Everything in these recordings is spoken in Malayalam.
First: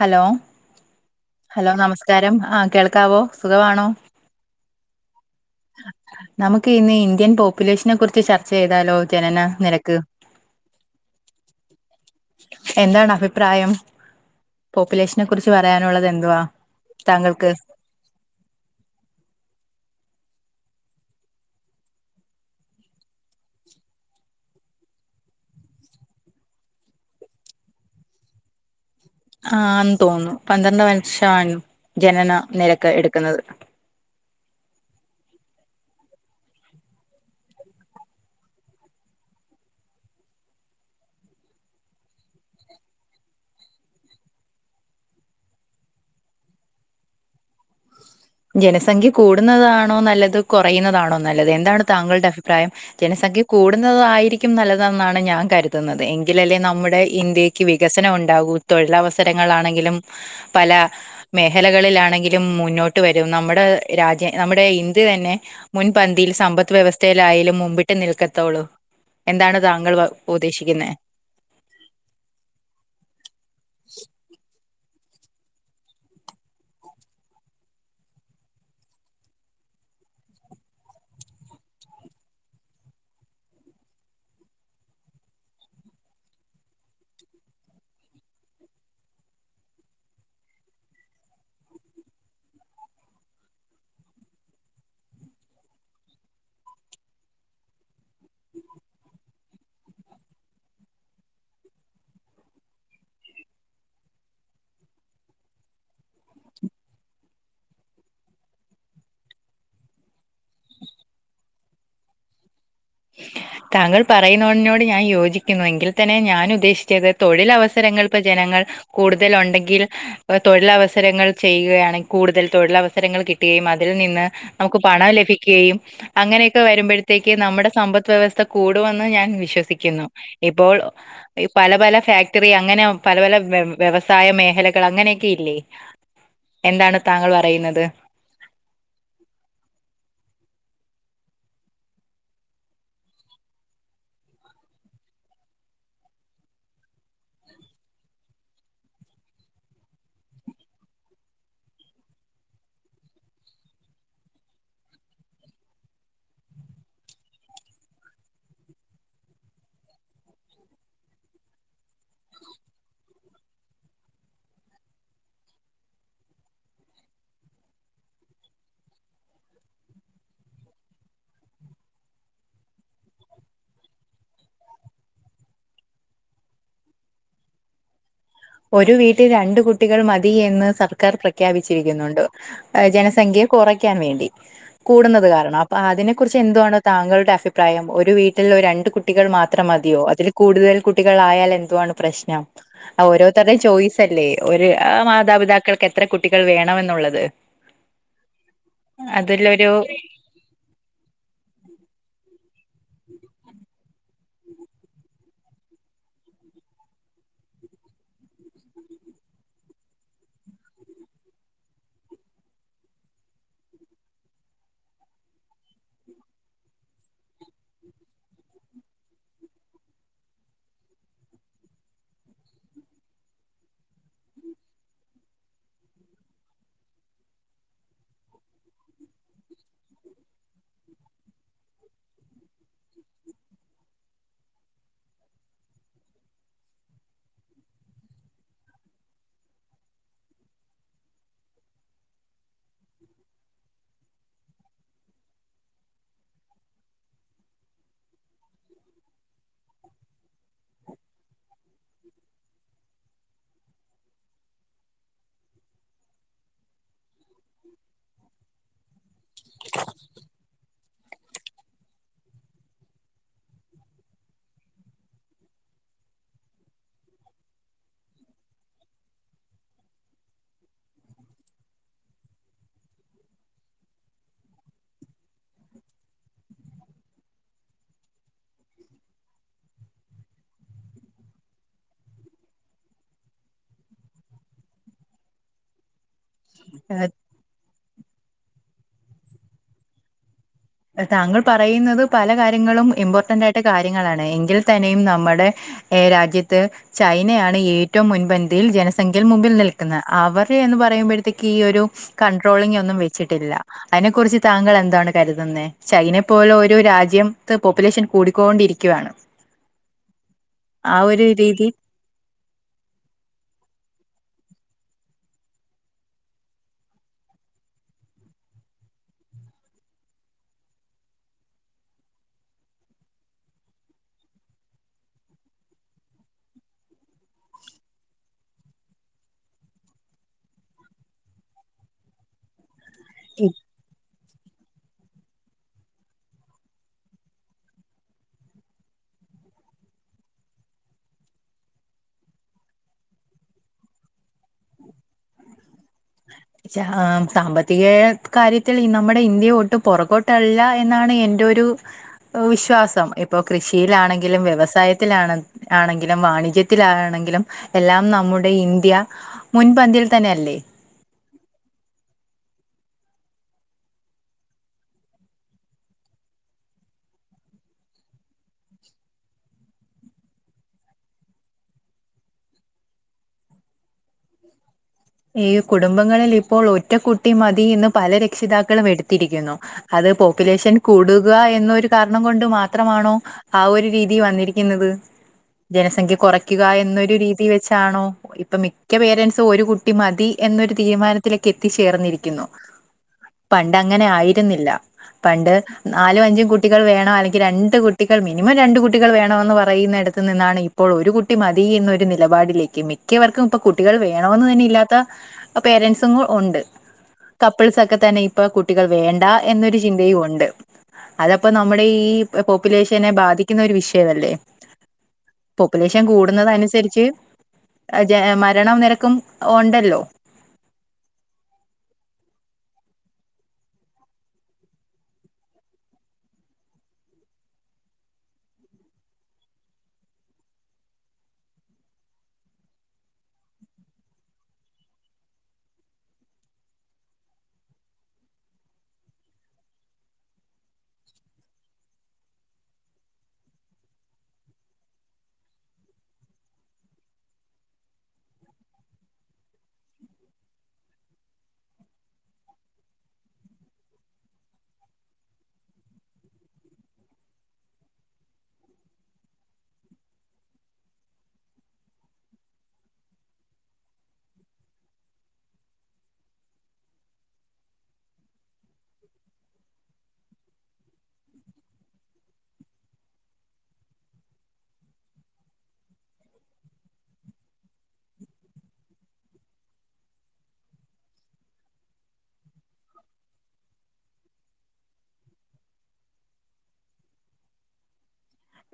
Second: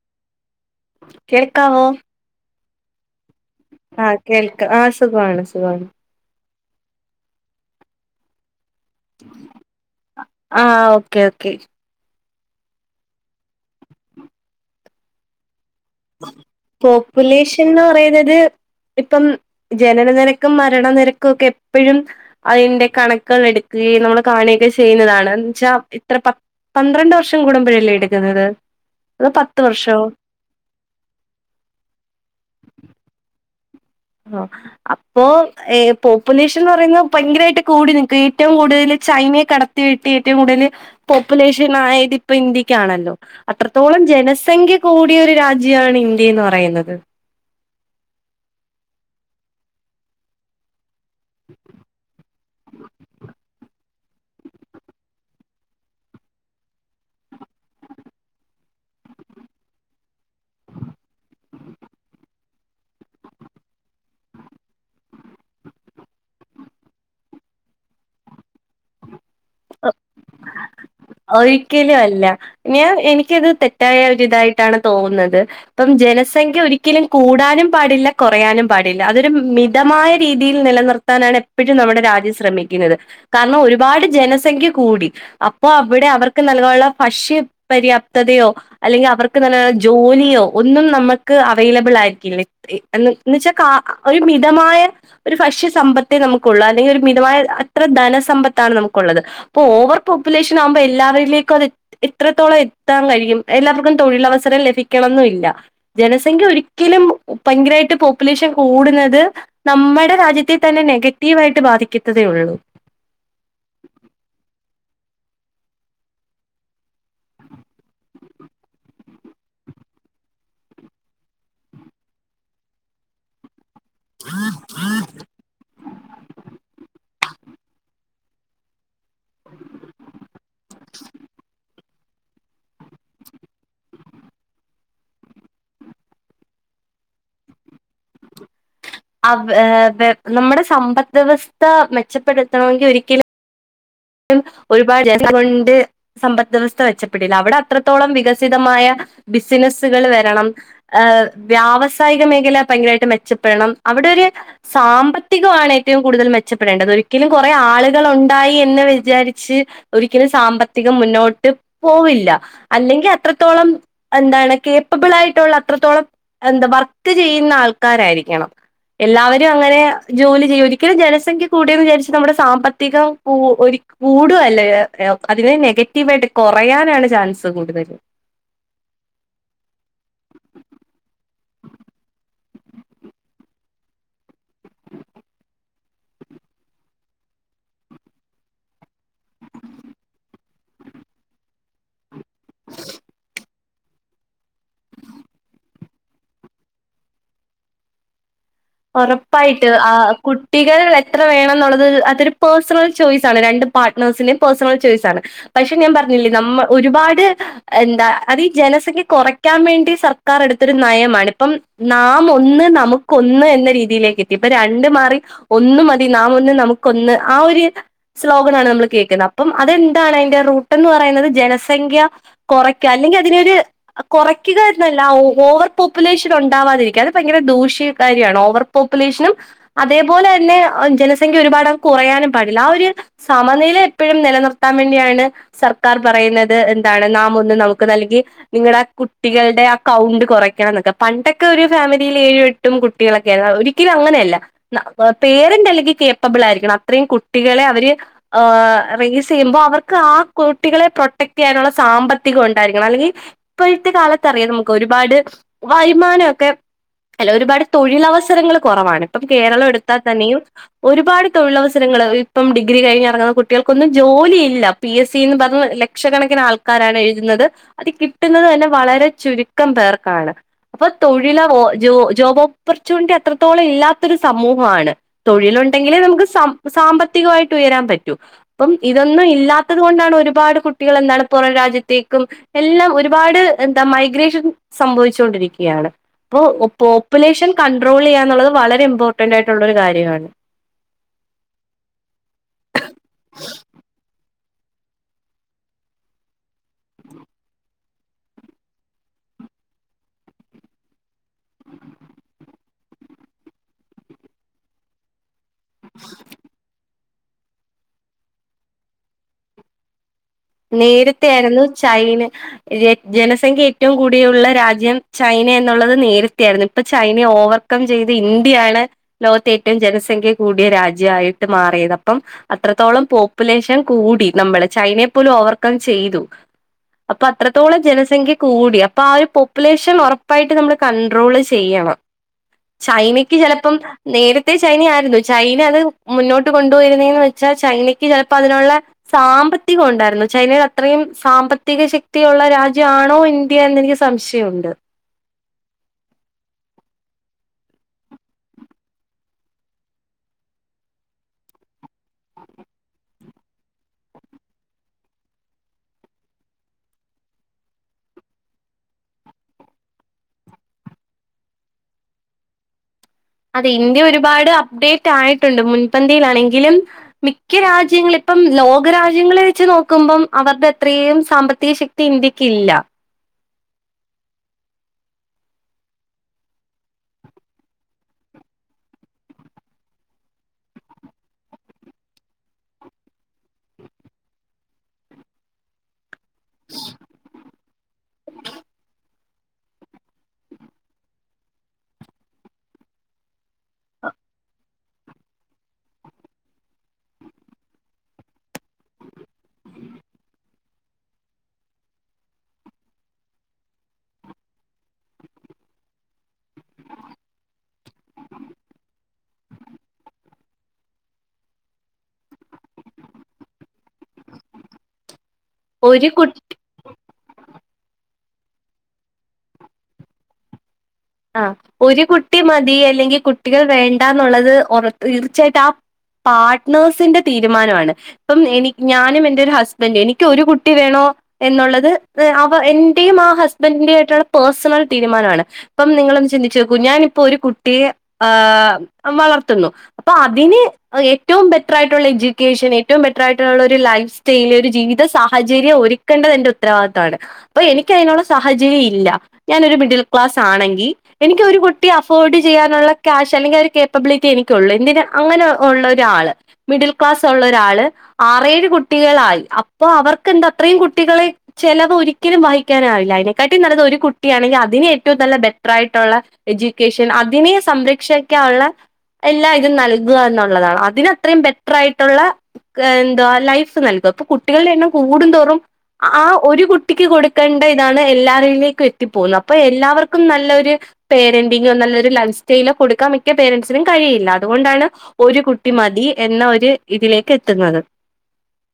ഹലോ ഹലോ കേൾക്കാവോ നമസ്കാരം ആഹ് കേൾക്കാവോ സുഖമാണോ ആഹ് കേൾക്കാ ആഹ് സുഖാണ് സുഖാണ് നമുക്കിന്ന് ഇന്ത്യൻ പോപ്പുലേഷനെ കുറിച്ച് ചർച്ചെയ്താലോ ജനന നിനക്ക് ആഹ് ഓക്കെ ഓക്കെ എന്താണ് അഭിപ്രായം പോപ്പുലേഷനെ കുറിച്ച് പറയാനുള്ളത് എന്തുവാ താങ്കൾക്ക് പോപ്പുലേഷൻ എന്ന് പറയുന്നത് ഇപ്പം ജനന നെരക്കും മരണ നെരക്കും ഒക്കെ എപ്പഴും അയിന്റെ കണക്കൾ എടുക് നമ്മൾ കാണുക്കെ ചെയ്യുന്നതാണ് ന്ന്ച്ചാൽ ഇത്ര പ പന്ത്രണ്ട് വർഷം കൂടുമ്പോഴല്ലേ എടുക്കുന്നത് അതോ പത്ത് ആന്ന് വർഷോ തോന്നുന്നു പന്ത്രണ്ട് വർഷണ് ജനന നെരക്ക് എടുക്കുന്നത് ആഹ് അപ്പോ പോപ്പുലേഷൻന്ന് പറയുന്നത് ഭയങ്കരമായിട്ട് കൂടി നിക്കും ഏറ്റവും കൂടുതൽ ചൈനയെ കട ടത്തി വെട്ടി ഏറ്റവും കൂടുതൽ പോപ്പുലേഷൻ ആയതിപ്പോ ഇന്ത്യക്കാണല്ലോ അത്രത്തോളം ജനസംഖ്യ കൂടിയൊരു രാജ്യണ് ഇന്ത്യ എന്ന് പറയുന്നത് ജനസംഖ്യ കൂടുന്നതാണോ നല്ലത് കുറയുന്നതാണോ നല്ലത് എന്താണ് താങ്കളുടെ അഭിപ്രായം ജനസംഖ്യ കൂടുത ടുന്നതായിരിക്കും നല്ലതെന്നാണ് ഞാൻ കരുതുന്നത് എങ്കിലല്ലേ നമ്മുടെ ഇന്ത്യക്ക് വികസനം ഉണ്ടാകൂ. തൊഴിലവസരങ്ങളാണെങ്കിലും പല മേഖലകളിലാണെങ്കിലും മുന്നോട്ട് ട്ട് വരും നമ്മുടെ രാജ്യം നമ്മുടെ ഇന്ത്യ തന്നെ. മുൻപന്തിയിൽ സമ്പദ് വ്യവസ്ഥയിലായാലും മുമ്പിട്ട് നിൽക്കത്തുള്ളൂ എന്താണ് താങ്കൾ ഉദ്ദേശിക്കുന്നേ ഒരിക്കലും അല്ല ഞാൻ എനിക്കത് തെറ്റായ ഒരിതായിട്ടാണ് തോന്നുന്നത്. അപ്പം ജനസംഖ്യ ഒരിക്കലും കൂടാനും പാടില്ല കൊറയാനും പാടില്ല അതൊരു മിതമായ രീതിയിൽ നിലനിർത്ത ത്താനാണ് എപ്പഴും നമ്മുടെ രാജ്യം ശ്രമിക്കുന്നത് കാരണം ഒരുപാട് ജനസംഖ്യ കൂടി. അപ്പൊ അവിടെ അവർക്ക് നൽകാനുള്ള ഭക്ഷ്യ പര്യാപ്തതയോ അല്ലെങ്കിൽ അവർക്ക് നല്ല ജോലിയോ ഒന്നും നമ്മക്ക് അവൈലബിൾ ആയിരിക്കില്ലേ എന്ന് വച്ചാൽ കാ ഒരു മിതമായ ഒരു ഭക്ഷ്യ സമ്പത്തേ നമുക്കുള്ളൂ അല്ലെങ്കിൽ ഒരു മിതമായ അത്ര ധനസമ്പത്താണ് നമുക്കുള്ളത് അപ്പൊ ഓവർ പോപ്പുലേഷൻ ആവുമ്പോ എല്ലാവരിലേക്കും അത് ഇത്രത്തോളം എത്താൻ കഴിയും എല്ലാവർക്കും തൊഴിലവസരം ലഭിക്കണംന്നുംല്ല. ജനസംഖ്യ ഒരിക്കലും ഭയങ്കരമായിട്ട് പോപ്പുലേഷൻ കൂടുന്നത് നമ്മടെ രാജ്യത്തെ തന്നെ നെഗറ്റീവായിട്ട് ബാധിക്കത്തതേ ഉള്ളൂ. താങ്കൾ പറയുന്നിനോട് ഞാൻ യോജിക്കുന്നു എങ്കിൽ തന്നെ ഞാൻ ഉദ്ദേശിച്ചത് തൊഴിലവസരങ്ങൾപ്പ ജനങ്ങൾ കൂടുതൽ ഉണ്ടെങ്കിൽ തൊഴിലവസരങ്ങൾ ചെയ്യുകയാണെ കൂടുതൽ തൊഴിലവസരങ്ങൾ കിട്ടുകയും അ അതിൽ നിന്ന് നമുക്ക് പണം ലഭിക്കുകയും അങ്ങനെയൊക്കെ വരുമ്പോഴത്തേക്ക് നമ്മുടെ സമ്പത്ത് വ്യവസ്ഥ കൂടുമെന്ന് ഞാൻ വിശ്വസിക്കുന്നു. ഇപ്പോൾ പല പല ഫാ ക്റ്ററി അങ്ങനെ പല പല വ വ്യവസായ മേഖലകൾ അങ്ങനെയൊക്കെ ഇല്ലേ എന്താണ് താങ്കൾ പറയുന്നത് നമ്മുടെ സമ്പത്ത് വ്യവസ്ഥ മെച്ചപ്പെടുത്തണമെങ്കി ഒരിക്കലും ഒരുപാട് ജന സംഖ്യ കൊണ്ട് സമ്പത് വ്യവസ്ഥ മെച്ചപ്പെടില്ല അവിടെ അത്രത്തോളം വികസിതമായ ബിസിനസുകൾ വരണം ഏഹ് വ്യാവസായിക മേഖല ഭയങ്കരമായിട്ട് മെച്ചപ്പെടണം അവിടെരു സാമ്പത്തികമാണ് ഏറ്റവും കൂടുതൽ മെച്ചപ്പെടേണ്ടത് ഒരിക്കലും കുറെ ആളുകൾ ഉണ്ടായി എന്ന് വിചാരിച്ച് ഒരിക്കലും സാമ്പത്തികം മുന്നോട്ട് പോവില്ല അല്ലെങ്കി അത്രത്തോളം എന്താണ് കേപ്പബിൾ ആയിട്ടുള്ള അത്രത്തോളം എന്താ വർക്ക് ചെയ്യുന്ന ആൾക്കാരായിരിക്കണം എല്ലാവരും അങ്ങനെ ജോലി ചെയ്യും ഒരിക്കലും ജനസംഖ്യ കൂടിയെന്ന് വിചാരിച്ച് നമ്മുടെ സാമ്പത്തികം കൂ ഒരി കൂടുവല്ല അതിനെ നെഗറ്റീവായിട്ട് കുറയാനാണ് ചാൻസ് കൂടുതല് ഒരു വീട്ടിൽ രണ്ട് കുട്ടികൾ മതി എന്ന് സർക്കാർ പ്രഖ്യാപിച്ചിരിക്കുന്നുണ്ട് ജനസംഖ്യ കുറയ്ക്കാൻ വേണ്ടി കൂടുന്നത് കാരണം അപ്പൊ അതിനെ കുറിച്ച് എന്തുവാണോ താങ്കളുടെ അഫിപ്രായം ഒരു വീട്ടിൽ ഒരു രണ്ട് കുട്ടി കുട്ടികൾ മാത്രം മതിയോ അതിൽ കൂടുതൽ കുട്ടികൾ ആയാൽ എന്തുവാണ് പ്രശ്നം ഓരോ ചോയ്സ് അല്ലേ ഒരു മാതാപിതാക്കൾക്ക് എത്ര കുട്ടികൾ വേണെമെന്നുള്ളത് ഉറപ്പായിട്ടും ആ കുട്ടികൾ എത്ര വേണംന്നുള്ളത് അതൊരു പേഴ്സണൽ ചോയ്സാണ് രണ്ട് പാർട്ണർസിന്റെ പേഴ്സണൽ ചോയ്സ് ആണ് പക്ഷെ ഞാൻ പറഞ്ഞില്ലേ നമ്മ ഒരുപാട് എന്താ അതീ ഈ ജനസംഖ്യ കുറയ്ക്കാവേണ്ടി സർക്കാർ എടുത്തൊരു നയമാണ് ഇപ്പം നാം ഒന്ന് നമുക്കോന്ന് ന്ന രീതിയിലേക്ക് എത്തി ഇപ്പൊ രണ്ട് മാറി ഒന്ന് മതി നാം ഒന്ന് നമുക്കൊന്ന് ആ ഒരു ശ്ലോകനാണ് നമ്മള് കേൾക്കുന്നെ അപ്പം അതെന്താണ് അതിന്റെ റൂട്ടെന്ന് പറയുന്നത് ജനസംഖ്യ കുറയ്ക്ക്യ അല്ലെങ്കി അതിനൊരു കുറയ്ക്കുകന്നല്ല ഓ ഓവർ പോപ്പുലേഷൻ ഉണ്ടാവാതിരിക്ക്യ അത് ഭയങ്കര ദൂഷ്യകാര്യാണോ ഓവർ പോപ്പുലേഷനും അതേപോലെന്നെ ജനസംഖ്യ ഒരുപാട് കുറയാനും പാടില്ല ആ ഒരു സമനില എപ്പഴും നിലനിർത്താൻ വേണ്ടിയാണ് സർക്കാർ പറയുന്നത് എന്താണ് നാം ഒന്ന് നമുക്കോ നല്ലങ്കി നിങ്ങടെ ആ കുട്ടികളുടെ അക്കൗണ്ട് കുറയ്ക്കണംന്നൊക്കെ പണ്ടൊക്കെ ഒരു ഫാമിലീല് ഏഴും എട്ടും കുട്ടികളൊ ഒരിക്കലും അങ്ങനെയല്ല പേരന്റ് അല്ലെങ്കി കേപ്പബിൾ ആയിരിക്കണം അത്രയും കുട്ടികളെ അവര് ആ റേസെയ്യുമ്പോ അവർക്ക് ആ കുട്ടികളെ പ്രൊട്ടക്ട്യ്യാനുള്ള സാമ്പത്തികംണ്ടായിരിക്കണം അല്ലെങ്കി ഇപ്പോഴത്തെ കാലത്ത് അറിയാം നമുക്ക് ഒരുപാട് വരുമാനക്കെ അല്ല ഒരുപാട് തൊഴിലവസരങ്ങള് കുറവാണ് ഇപ്പം കേരളം എടുത്താതന്നെയും ഒരുപാട് തൊഴിലവസരങ്ങള് ഇപ്പം ഡിഗ്രി കഴിഞ്ഞിറങ്ങുന്ന കുട്ടികൾക്കൊന്നും ജോലിയില്ല പി എസ് സിന്ന് പറഞ്ഞ് ലക്ഷക്കണക്കിന് ആൾക്കാരാണ് എഴുതുന്നത് അത് കിട്ടുന്നത് തന്നെ വളരെ ചുരുക്കം പേർക്കാണ് അപ്പൊ തൊഴിലോ ഓ ജോ ജോബ് ഓപ്പർച്യൂണിറ്റി അത്രത്തോളം ഇല്ലാത്തൊരു സമൂഹാണ് തൊഴിലുണ്ടെങ്കിലേ നമുക്ക് സാം സാമ്പത്തികായിട്ട് ഉയരാൻ പറ്റൂ അപ്പം ഇതൊന്നും ഇല്ലാത്തത് കൊണ്ടാണ് ഒരുപാട് കുട്ടികള് എന്താണ് പുറം രാജ്യത്തേക്കും എല്ലാം ഒരുപാട് എന്താ മൈഗ്രേഷൻസ്‌ സംഭവിചൊ ണ്ടിരിക്ക്യാണ് അപ്പോ പോപ്പുലേഷൻ കൺട്രോളെയ്യാന്നുള്ളത് വളരെ ഇമ്പോർട്ടന്റ് ആയിട്ടുള്ളൊ ഒരു കാര്യാണ് താങ്കൾ പറയുന്നത് പല കാര്യങ്ങളും ഇമ്പോർട്ടന്റായിട്ട് കാര്യങ്ങളാണ് എങ്കിൽ തന്നെയും നമ്മടെ ഏ രാജ്യത്ത് ചൈനയാണ് ഏറ്റവും മുൻപന്തിയിൽ ജനസംഖ്യയിൽ മുമ്പിൽ നിൽക്കുന്നത് അവര് എന്ന് പറയുമ്പോഴത്തേക്ക് ഈ ഒരു കൺട്രോളിംങ്ങൊന്നും വെച്ചിട്ടില്ല അയ്നെ കുറിച്ച് താങ്കൾ എന്താണ് കരുതു തുന്നെ ചൈനയെ പോലെ ഓരോ രാജ്യത്ത് പോപ്പുലേഷൻ കൂടിക്കോണ്ടിരിക്കുയാണ് നേരത്തെയായിരുന്നു ചൈന ജെ ജനസംഖ്യ ഏറ്റവും കൂടിയുള്ള രാജ്യം ചൈന എന്നുള്ളത് നേരത്തെ ആയിരുന്നു ഇപ്പൊ ചൈന ഓവർ വർക്കം ചെയ്ത് ഇന്ത്യയാണ് ലോകത്തെ ഏറ്റവും ജനസംഖ്യ കൂടിയ രാജ്യായിട്ട് മാറിയത് അപ്പം അത്രത്തോളം പോപ്പുലേഷൻ കൂടി നമ്മള് ചൈനയെപ്പോലും ഓവർകം ചെയ്തു അപ്പൊ അത്രത്തോളം ജനസംഖ്യ കൂടി അപ്പൊ ആ ഒരു പോപ്പുലേഷൻ ഉറപ്പായിട്ട് നമ്മടെ കണ്ട്രോള് ചെയ്യണം ചൈനക്ക് ചെലപ്പം നേരെ ത്തെ ചൈന ആയിരുന്നു ചൈന അത് മുന്നോട്ട് കൊണ്ടുപോയിരുന്നേന്നു വെച്ചാ ചൈനയ്ക്ക് ചെലപ്പോ അതിനുള്ള സാമ്പത്തികം ഉണ്ട രുന്നു ചൈനയുടെ അത്രയും സാമ്പത്തിക ശക്തിയുള്ള രാജ്യാണോ ഇന്ത്യന്ന് എനിക്ക് സംശയൊണ്ട് ആ സാമ്പത്തികെ കാര്യത്തിൽ ഈ നമ്മുടെ ഇന്ത്യ ഒട്ട് പുറകോട്ടല്ല എന്നാണ് എന്റെ ഒരു വിശ്വാസം ഇപ്പൊ കൃഷിയിലാണെങ്കിലും വ്യവസായത്തിലാണ ണെങ്കിലും വാണിജ്യത്തിലാണെങ്കിലും എല്ലാം നമ്മുടെ ഇന്ത്യ മുൻപന്തിയിൽ തന്നെ അല്ലേ അതെ ഇന്ത്യ ഒരുപാട് അപ്ഡേറ്റ് ആയിട്ടുണ്ട് മുൻപന്തിയിലാണെങ്കിലും മിക്ക രാജ്യങ്ങളിപ്പം ലോകരാജ്യങ്ങളെ വെച്ച് നോക്കുമ്പം അവരുടെ അത്രയും സാമ്പത്തിക ശക്തി ഇപ്പൊ ഇന്ത്യക്കില്ല ഈ കുടുംബങ്ങളിൽ ഇപ്പോൾ ഒറ്റക്കുട്ടി മതി എന്ന് പല രക്ഷിതാക്കളും എടുത്തിരിക്കുന്നു അതെ പോപ്പുലേഷൻ കൂടുക എന്നൊരു കാരണം കൊണ്ട് മാത്രമാണോ ആ ഒരു രീതി വന്നിരിക്കുന്നത് ജനസംഖ്യ കുറയ്ക്കുക എന്നൊരു രീതി വെച്ചാണോ ഇപ്പൊ മിക്ക പേരന്റ്സും ഒരു കുട്ടി കുട്ടി മതി എന്നൊരു തീരുമാനത്തിലേക്ക് എത്തിച്ചേർന്നിരിക്കുന്നു പണ്ടങ്ങനെ ആയിരുന്നില്ല പണ്ട് നാലും അഞ്ചും കുട്ടികൾ വേണം അല്ലെങ്കിൽ രണ്ട് കുട്ടികൾ മിനിമം രണ്ട് കുട്ടികൾ വേണമെന്ന് പറയുന്നിടത്ത് നിന്നാണ് ഇ ഇപ്പോൾ ഒരു കുട്ടി മതി എന്നൊരു നിലപാടിലേക്ക് മിക്കവർക്കും ഇപ്പൊ കുട്ടികൾ വേണമെന്ന് തന്നെ ഇല്ലാത്ത പേരന്റ്സും ഉണ്ട് കപ്പിൾസൊക്കെ തന്നെ ഇപ്പ കുട്ടികൾ വേണ്ട എന്നൊരു ചിന്തയും ഉണ്ട് അതപ്പൊ നമ്മുടെ ഈ പോപ്പുലേഷനെ ബാധിക്കുന്ന ഒരു വിഷയമല്ലേ പോപ്പുലേഷൻ ഒരു കുട്ടി കൂടുന്നതനുസരിച്ച് മരണ നിരക്കും ഒണ്ടല്ലോ ആ ഒരു കുട്ടി മതി അല്ലെങ്കിൽ കുട്ടികൾ വേണ്ടന്നുള്ളത് ഉറ തീർച്ചയായിട്ടും ആഹ് പാർട്ട്നേഴ്സിന്റെ തീരുമാനമാണ് ഇപ്പം എനി ഞാനും എന്റെ ഒരു ഹസ്ബൻഡും എനിക്ക് ഒരു കുട്ടി വേണോ എന്നുള്ളത് അവ എന്റെയും ആ ഹസ്ബന്റെയും ആയിട്ടുള്ള പേഴ്സണൽ തീരുമാനമാണ് ഇപ്പം നിങ്ങളൊന്ന് ചിന്തിച്ചു നോക്കൂ ഞാനിപ്പൊ ഒരു കുട്ടിയെ ആഹ് വളർത്തുന്നു അപ്പൊ അതിന് ഏറ്റവും ബെറ്റർ ആയിട്ടുള്ള എഡ്യൂക്കേഷൻ ഏറ്റവും ബെറ്ററായിട്ടുള്ള ഒരു ലൈഫ് സ്റ്റൈൽ ഒരു ജീവിത സാഹചര്യം ഒരുക്കേണ്ടത് എന്റെ ഉത്തരവാദിത്തമാണ് അപ്പൊ എനിക്ക് അതിനുള്ള സാഹചര്യം ഇല്ല ഞാനൊരു മിഡിൽ ക്ലാസ് ആണെങ്കിൽ എനിക്കൊരു കുട്ടിയെ അഫോർഡ് ചെയ്യാനുള്ള ക്യാഷ് അല്ലെങ്കിൽ ഒരു കേപ്പബിലിറ്റി എനിക്കുള്ളു എന്തിന് അങ്ങനെ ഉള്ള ഒരാള് മിഡിൽ ക്ലാസ് ഉള്ള ഒരാള് ആറേഴ് കുട്ടികളായി അപ്പൊ അവർക്കെന്താ അത്രയും കുട്ടികളെ ചെലവ് ഒരിക്കലും വഹിക്കാനാവില്ല അതിനെക്കാട്ടിം നല്ലത് ഒരു കുട്ടിയാണെങ്കിൽ അതിനെ ഏറ്റവും നല്ല ബെറ്റർ ആയിട്ടുള്ള എഡ്യൂക്കേഷൻ അതിനെ സംരക്ഷിക്കാനുള്ള എല്ലാ ഇതും നൽകുക എന്നുള്ളതാണ് അതിനത്രയും ബെറ്റർ ആയിട്ടുള്ള എന്താ ലൈഫ് നൽക അപ്പൊ കുട്ടികളുടെ എണ്ണം കൂടും തോറും ആ ഒരു കുട്ടിക്ക് കൊടുക്കേണ്ട ഇതാണ് എല്ലാരിലേക്കും എത്തിപ്പോകുന്നത് അപ്പൊ എല്ലാ എല്ലാവർക്കും നല്ലൊരു പേരന്റിങ്ങോ നല്ലൊരു ലൈഫ് സ്റ്റൈലോ കൊടുക്കാൻ മിക്ക പേരന്റ്സിനും കഴിയില്ല അതുകൊണ്ടാണ് ഒരു കുട്ടി മതി എന്ന ഒരു ഇതിലേക്ക് എത്തുന്നത്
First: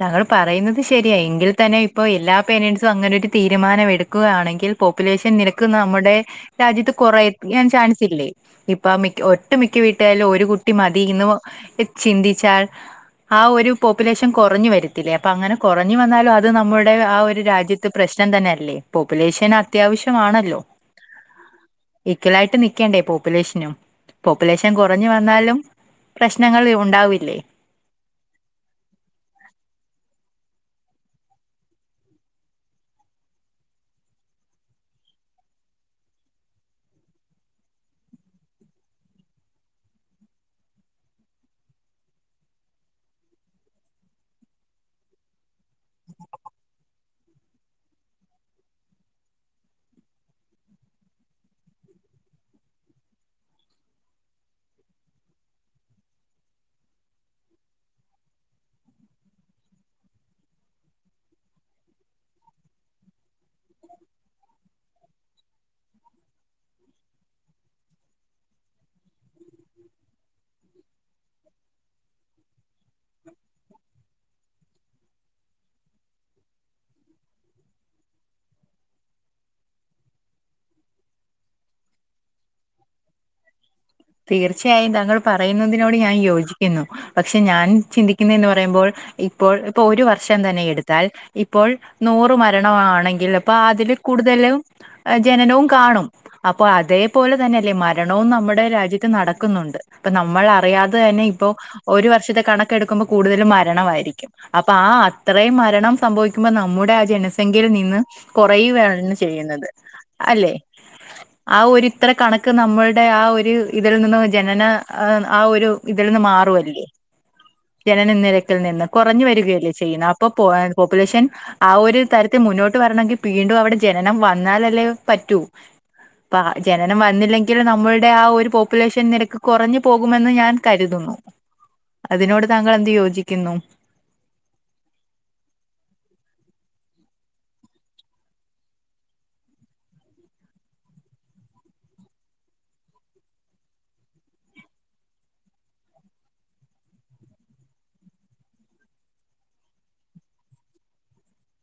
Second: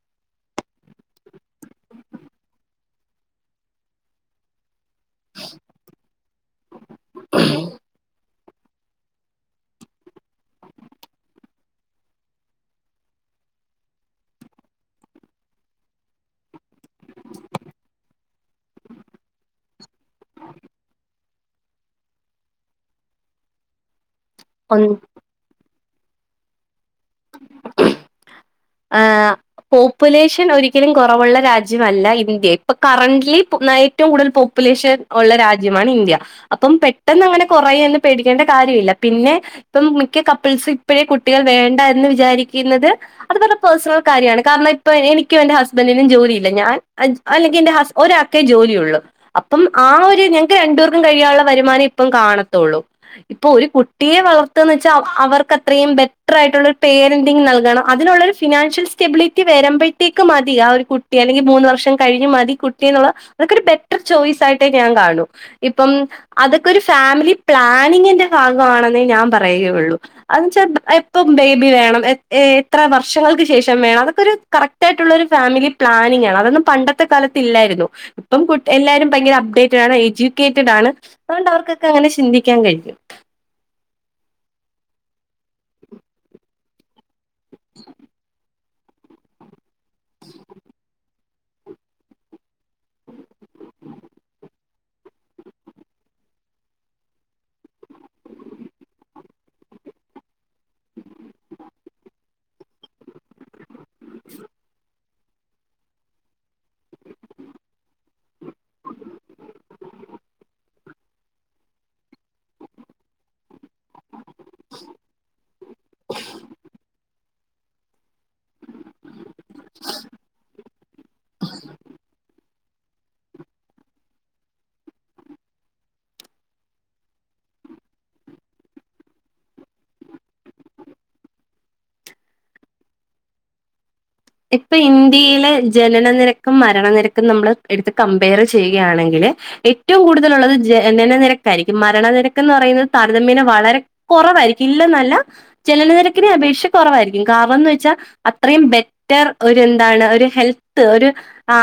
താങ്കൾ പറയുന്നത് ശരിയാ എങ്കിൽ തന്നെ ഇപ്പൊ എല്ലാ പേരന്റ്സും അങ്ങനെ ഒരു തീരുമാനം എടുക്കുകയാണെങ്കിൽ പോപ്പുലേഷൻ നിരക്ക് നമ്മുടെ രാജ്യത്ത് കുറയ്ക്കാൻ ചാൻസ് ഇല്ലേ ഇപ്പ മിക്ക ഒട്ടു മിക്ക വീട്ടായാലും ഒരു കുട്ടി മതി എന്ന് ചിന്തിച്ചാൽ ആ ഒരു പോപ്പുലേഷൻ കുറഞ്ഞു വരത്തില്ലേ അപ്പൊ അങ്ങനെ കുറഞ്ഞു വന്നാലും അത് നമ്മുടെ ആ ഒരു രാജ്യത്ത് പ്രശ്നം തന്നെ അല്ലേ പോപ്പുലേഷൻ അത്യാവശ്യമാണല്ലോ ഈക്വലായിട്ട് നിക്കേണ്ടേ പോപ്പുലേഷനും പോപ്പുലേഷൻ ഒന്ന് കുറഞ്ഞു വന്നാലും പ്രശ്നങ്ങൾ ഉണ്ടാവില്ലേ ആഹ് പോപ്പുലേഷൻ ഒരിക്കലും കുറവുള്ള രാജ്യമല്ല ഇന്ത്യ ഇപ്പൊ കറന്റ്ലി ഏറ്റവും കൂടുതൽ പോപ്പുലേഷൻ ഉള്ള രാജ്യമാണ് ഇന്ത്യ അപ്പം പെട്ടെന്ന് അങ്ങനെ കുറയും എന്ന് പേടിക്കേണ്ട കാര്യമില്ല പിന്നെ ഇപ്പം മിക്ക കപ്പിൾസ് ഇപ്പോഴേ കുട്ടികൾ വേണ്ട എന്ന് വിചാരിക്കുന്നത്. അത്ഒക്കെ പേഴ്സണൽ കാര്യമാണ് കാരണംപ്പോൾ എനിക്കും എന്റെ ഹസ്ബൻഡിനും ജോലിയില്ല ഞാൻ അല്ലെങ്കിൽഎന്റെ ഹസ് ഒരാക്കെ ജോലി ഒള്ളൂ. അപ്പം ആഹ് ഒരു ഞങ്ങക്ക് രണ്ട് പെർക്കും കഴിയാനുള്ള വരുമാനം ഇപ്പം കാണത്തുള്ളൂ. ഇപ്പൊ ഒരു കുട്ടിയെ വളർത്തന്ന് വെച്ചാ അവർക്ക് അത്രയും ബെറ്റർ ആയിട്ടുള്ള ഒരു പേരന്റിങ് നൽകണം. അതിനുള്ളൊരു ഫിനാൻഷ്യൽ സ്റ്റെബിലിറ്റി വരുമ്പോഴത്തേക്ക് മതി ആഹ് ഒരു കുട്ടി അല്ലെങ്കിൽ മൂന്ന് വർഷം കഴിഞ്ഞ് മതി കുട്ടി എന്നുള്ള. അതൊക്കൊരു ബെറ്റർ ചോയ്സ് ആയിട്ടെ ഞാൻ കാണു. ഇപ്പം അതൊക്കെ ഒരു ഫാമിലി പ്ലാനിങ്ങിന്റെ ഭാഗമാണെന്നേ ഞാൻ പറയുകയുള്ളൂ അതെന്ന് വെച്ചാൽ എപ്പം ബേബി വേണം ഇത്ര വർഷങ്ങൾക്ക് ശേഷം വേണം അതൊക്കെ ഒരു കറക്റ്റ് ആയിട്ടുള്ള ഒരു ഫാമിലി പ്ലാനിങ് ആണ് അതൊന്നും പണ്ടത്തെ കാലത്ത് ഇല്ലായിരുന്നു. ഇപ്പം കു എല്ലാവാരും ഭയങ്കര അപ്ഡേറ്റഡ് ആണ് എഡ്യൂക്കേറ്റഡ് ആണ്. അതുകൊണ്ട് അവർക്കൊക്കെ അങ്ങനെ ചിന്തിക്കാൻ കഴിയും. തീർച്ചയായും താങ്കൾ പറയുന്നതിനോട് ഞാൻ യോജിക്ക ക്കുന്നു പക്ഷെ ഞാൻ ചിന്തിക്കുന്നത് എന്ന് പറയുമ്പോൾ ഇപ്പോൾ ഇപ്പൊ ഒരു വർഷം തന്നെ എടുത്താൽ. ഇപ്പോൾ നൂറ് മരണമാണെങ്കിൽ അപ്പൊ അതില് കൂടുതലും. ജനനവും കാണും അപ്പൊ അതേപോലെ തന്നെ അല്ലേ മരണവും നമ്മുടെ രാജ്യ ത്ത് നടക്കുന്നുണ്ട് ഇപ്പ നമ്മൾ അറിയാതെ തന്നെ ഇപ്പോ ഒരു വർഷത്തെ കണ ക്ക് എടുക്കുമ്പോ കൂടുതലും മരണമായിരിക്കും അപ്പൊ ആഹ്. ഇത്രയും മരണം സംഭവിക്കുമ്പോൾ നമ്മുടെ ആഹ് ജനസംഖ്യയിയില് നിന്ന് കുറയുകയാണ് ചെയ്യുന്നത്. അല്ലെ ആഹ് ഒരിത്ര കണക്ക് നമ്മളുടെ ആഹ് ഒരു. ഇതിൽ നിന്ന് ജനന ആഹ് ഒരു ഇതിൽ നിന്ന് മാറുവല്ലേ. ജനന നിരക്കിൽ നിന്ന് കുറഞ്ഞു വരികയല്ലേ ചെയ്യണേ അപ്പൊ പോ പോപ്പുലേഷൻ. ആഹ് ഒരു തരത്തിൽ മുന്നോട്ട് വരണമെങ്കിൽ വീണ്ടും അവിടെ ജനനം വന്നാലല്ലേ പറ്റൂ. അപ്പ ജനനം വന്നില്ലെങ്കിൽ നമ്മളുടെ ആഹ് ഒരുപോ പോപ്പുലേഷൻ നിരക്ക് കുറഞ്ഞു പോകുമെന്ന് ഞാൻ കരുതുന്നു. അതിനോട് താങ്കൾ എന്ത് യോജിക്കുന്നു. ഇപ്പൊ ഇന്ത്യയിലെ ജനന നിരക്കും മരണനിരക്കും നമ്മള് എടുത്ത് കമ്പയർ ചെയ്യുകയാണെങ്കില്. ഏറ്റവും കൂടുതലുള്ളത് ജനനനിരക്ക ആയിരിക്കും മരണനിരക്ക് എന്ന് പറയുന്നത് താരതമ്യന വളരെ. കൊറവായിരിക്കും ഇല്ലന്നല്ല. ജനനനിരക്കിന് അപേക്ഷിച്ച് കുറവായിരിക്കും കാരണംന്ന് വെച്ചാൽ അത്രയും ബെ റ്റർ ഒരു എന്താണ് ഒരു ഹെൽത്ത് ഒരു.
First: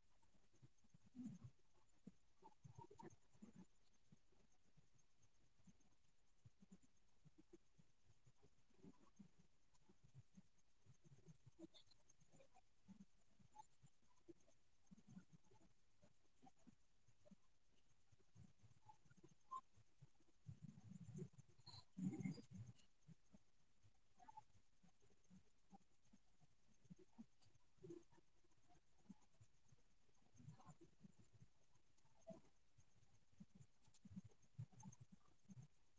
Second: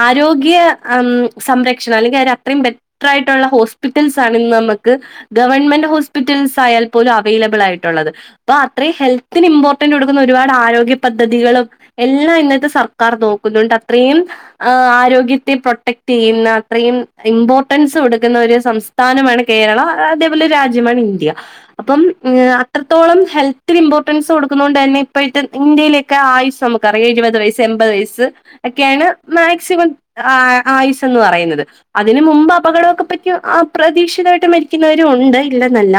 ആരോഗ്യ ഉം സംരക്ഷണം അല്ലെങ്കിൽ അവര് അത്രയും ബെ റ്ററായിട്ടുള്ള ഹോസ്പിറ്റൽസ് ആണ് ഇന്ന് നമുക്ക്. ഗവൺമെന്റ് ഹോസ്പിറ്റൽസ് ആയാൽ പോലും അവൈലബിൾ ആയിട്ടുള്ളത്. അപ്പൊ അത്രയും ഹെൽത്തിന് ഇമ്പോർട്ടന്റ് കൊടുക്കുന്ന ഒരുപാട് ആരോഗ്യ പദ്ധതികളും. എല്ലാം ഇന്നത്തെ സർക്കാർ നോക്കുന്നുണ്ട് അത്രയും. ആഹ് ആരോഗ്യത്തെ പ്രൊട്ടക്ട് ചെയ്യുന്ന അത്രയും ഇമ്പോർട്ടൻസ് കൊടുക്കുന്ന ഒരു സംസ്ഥ സ്ഥാനമാണ് കേരളം അതേപോലെ ഒരു രാജ്യമാണ് ഇന്ത്യ അപ്പം അത്ര അത്രത്തോളം ഹെൽത്തിന് ഇമ്പോർട്ടൻസ് കൊക്കുന്നുന്നത് കൊണ്ട് തന്നെ ഇപ്പോഴത്തെ ഇന്ത്യയിലൊക്കെ ആയിസ് നമുക്ക്. എഴുപത് വയസ് എൺപത് വയസ്സ് ഒക്കെയാണ് മാക്സിമം ആ ആയുസ് എന്ന് പറയുന്നത്. അതിന് മുമ്പ് അപകടമൊക്കെ പറ്റി അപ്രതീക്ഷിതായിട്ട് മരിക്കുന്നവരും ഉണ്ട് ഇല്ലെന്നല്ല.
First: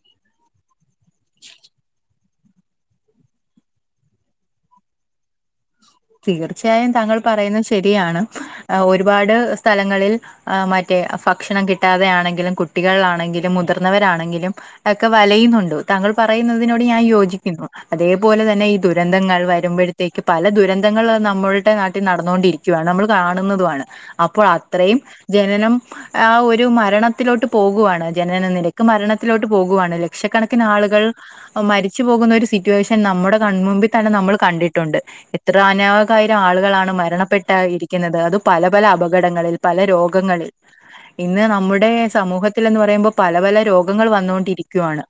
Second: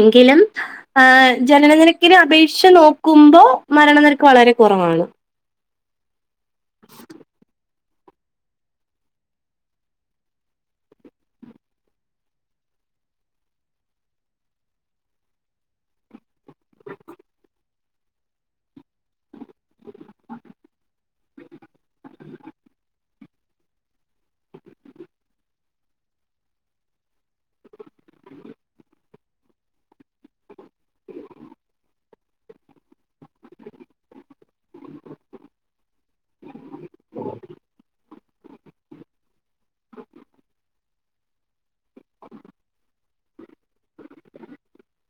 എങ്കിലും. ആഹ് ജനനനിരക്കിന് അപേക്ഷിച്ച് നോക്കുമ്പോ മരണനിരക്ക് വളരെ കുറവാണ്. തീർച്ചയായും താങ്കൾ പറയുന്നത് ശരിയാണ് ഒരുപാട് സ്ഥലങ്ങളിൽ. ആഹ് മറ്റേ ഭക്ഷണം കിട്ടാതെ ആണെങ്കിലും കുട്ടികളാണെങ്കിലും മുതിർന്നവരാണെങ്കിലും. ഒക്കെ വലയുന്നുണ്ട് താങ്കൾ പറയുന്നതിനോട് ഞാൻ യോജിക്കുന്നു അതേപോലെ തന്നെ ഈ ദുരന്തങ്ങൾ. വരുമ്പോഴത്തേക്ക് പല ദുരന്തങ്ങൾ നമ്മളുടെ നാട്ടിൽ നടന്നുകൊണ്ടിരിക്കുവയാണ് നമ്മൾ കാണുന്നതുമാണ്. അപ്പോൾ അത്രയും ജനനം. ആഹ് ഒരു മരണത്തിലോട്ട് പോകുവയാണ് ജനനനിലക്ക് മരണത്തിലോട്ട് പോകുവാണ് ലക്ഷക്കണക്കിന് ആളുകൾ. ഇപ്പ മരിച്ചു പോകുന്ന ഒരു സിറ്റുവേഷൻ നമ്മുടെ കൺ മുമ്പിൽ തന്നെ നമ്മൾ കണ്ടിട്ടുണ്ട്. ത്ര അനാകായിരം ആളുകളാണ് മരണപ്പെട്ട് ഇരിക്കുന്നത് അത് പല പല അപകടങ്ങളിൽ പല രോഗങ്ങളിൽ ഇന്ന് നമ്മുടെ സമൂഹത്തിലെന്ന് പറയുമ്പോൾ പല പല രോഗങ്ങൾ വന്ന്കൊണ്ടിരിക്കുവാണ്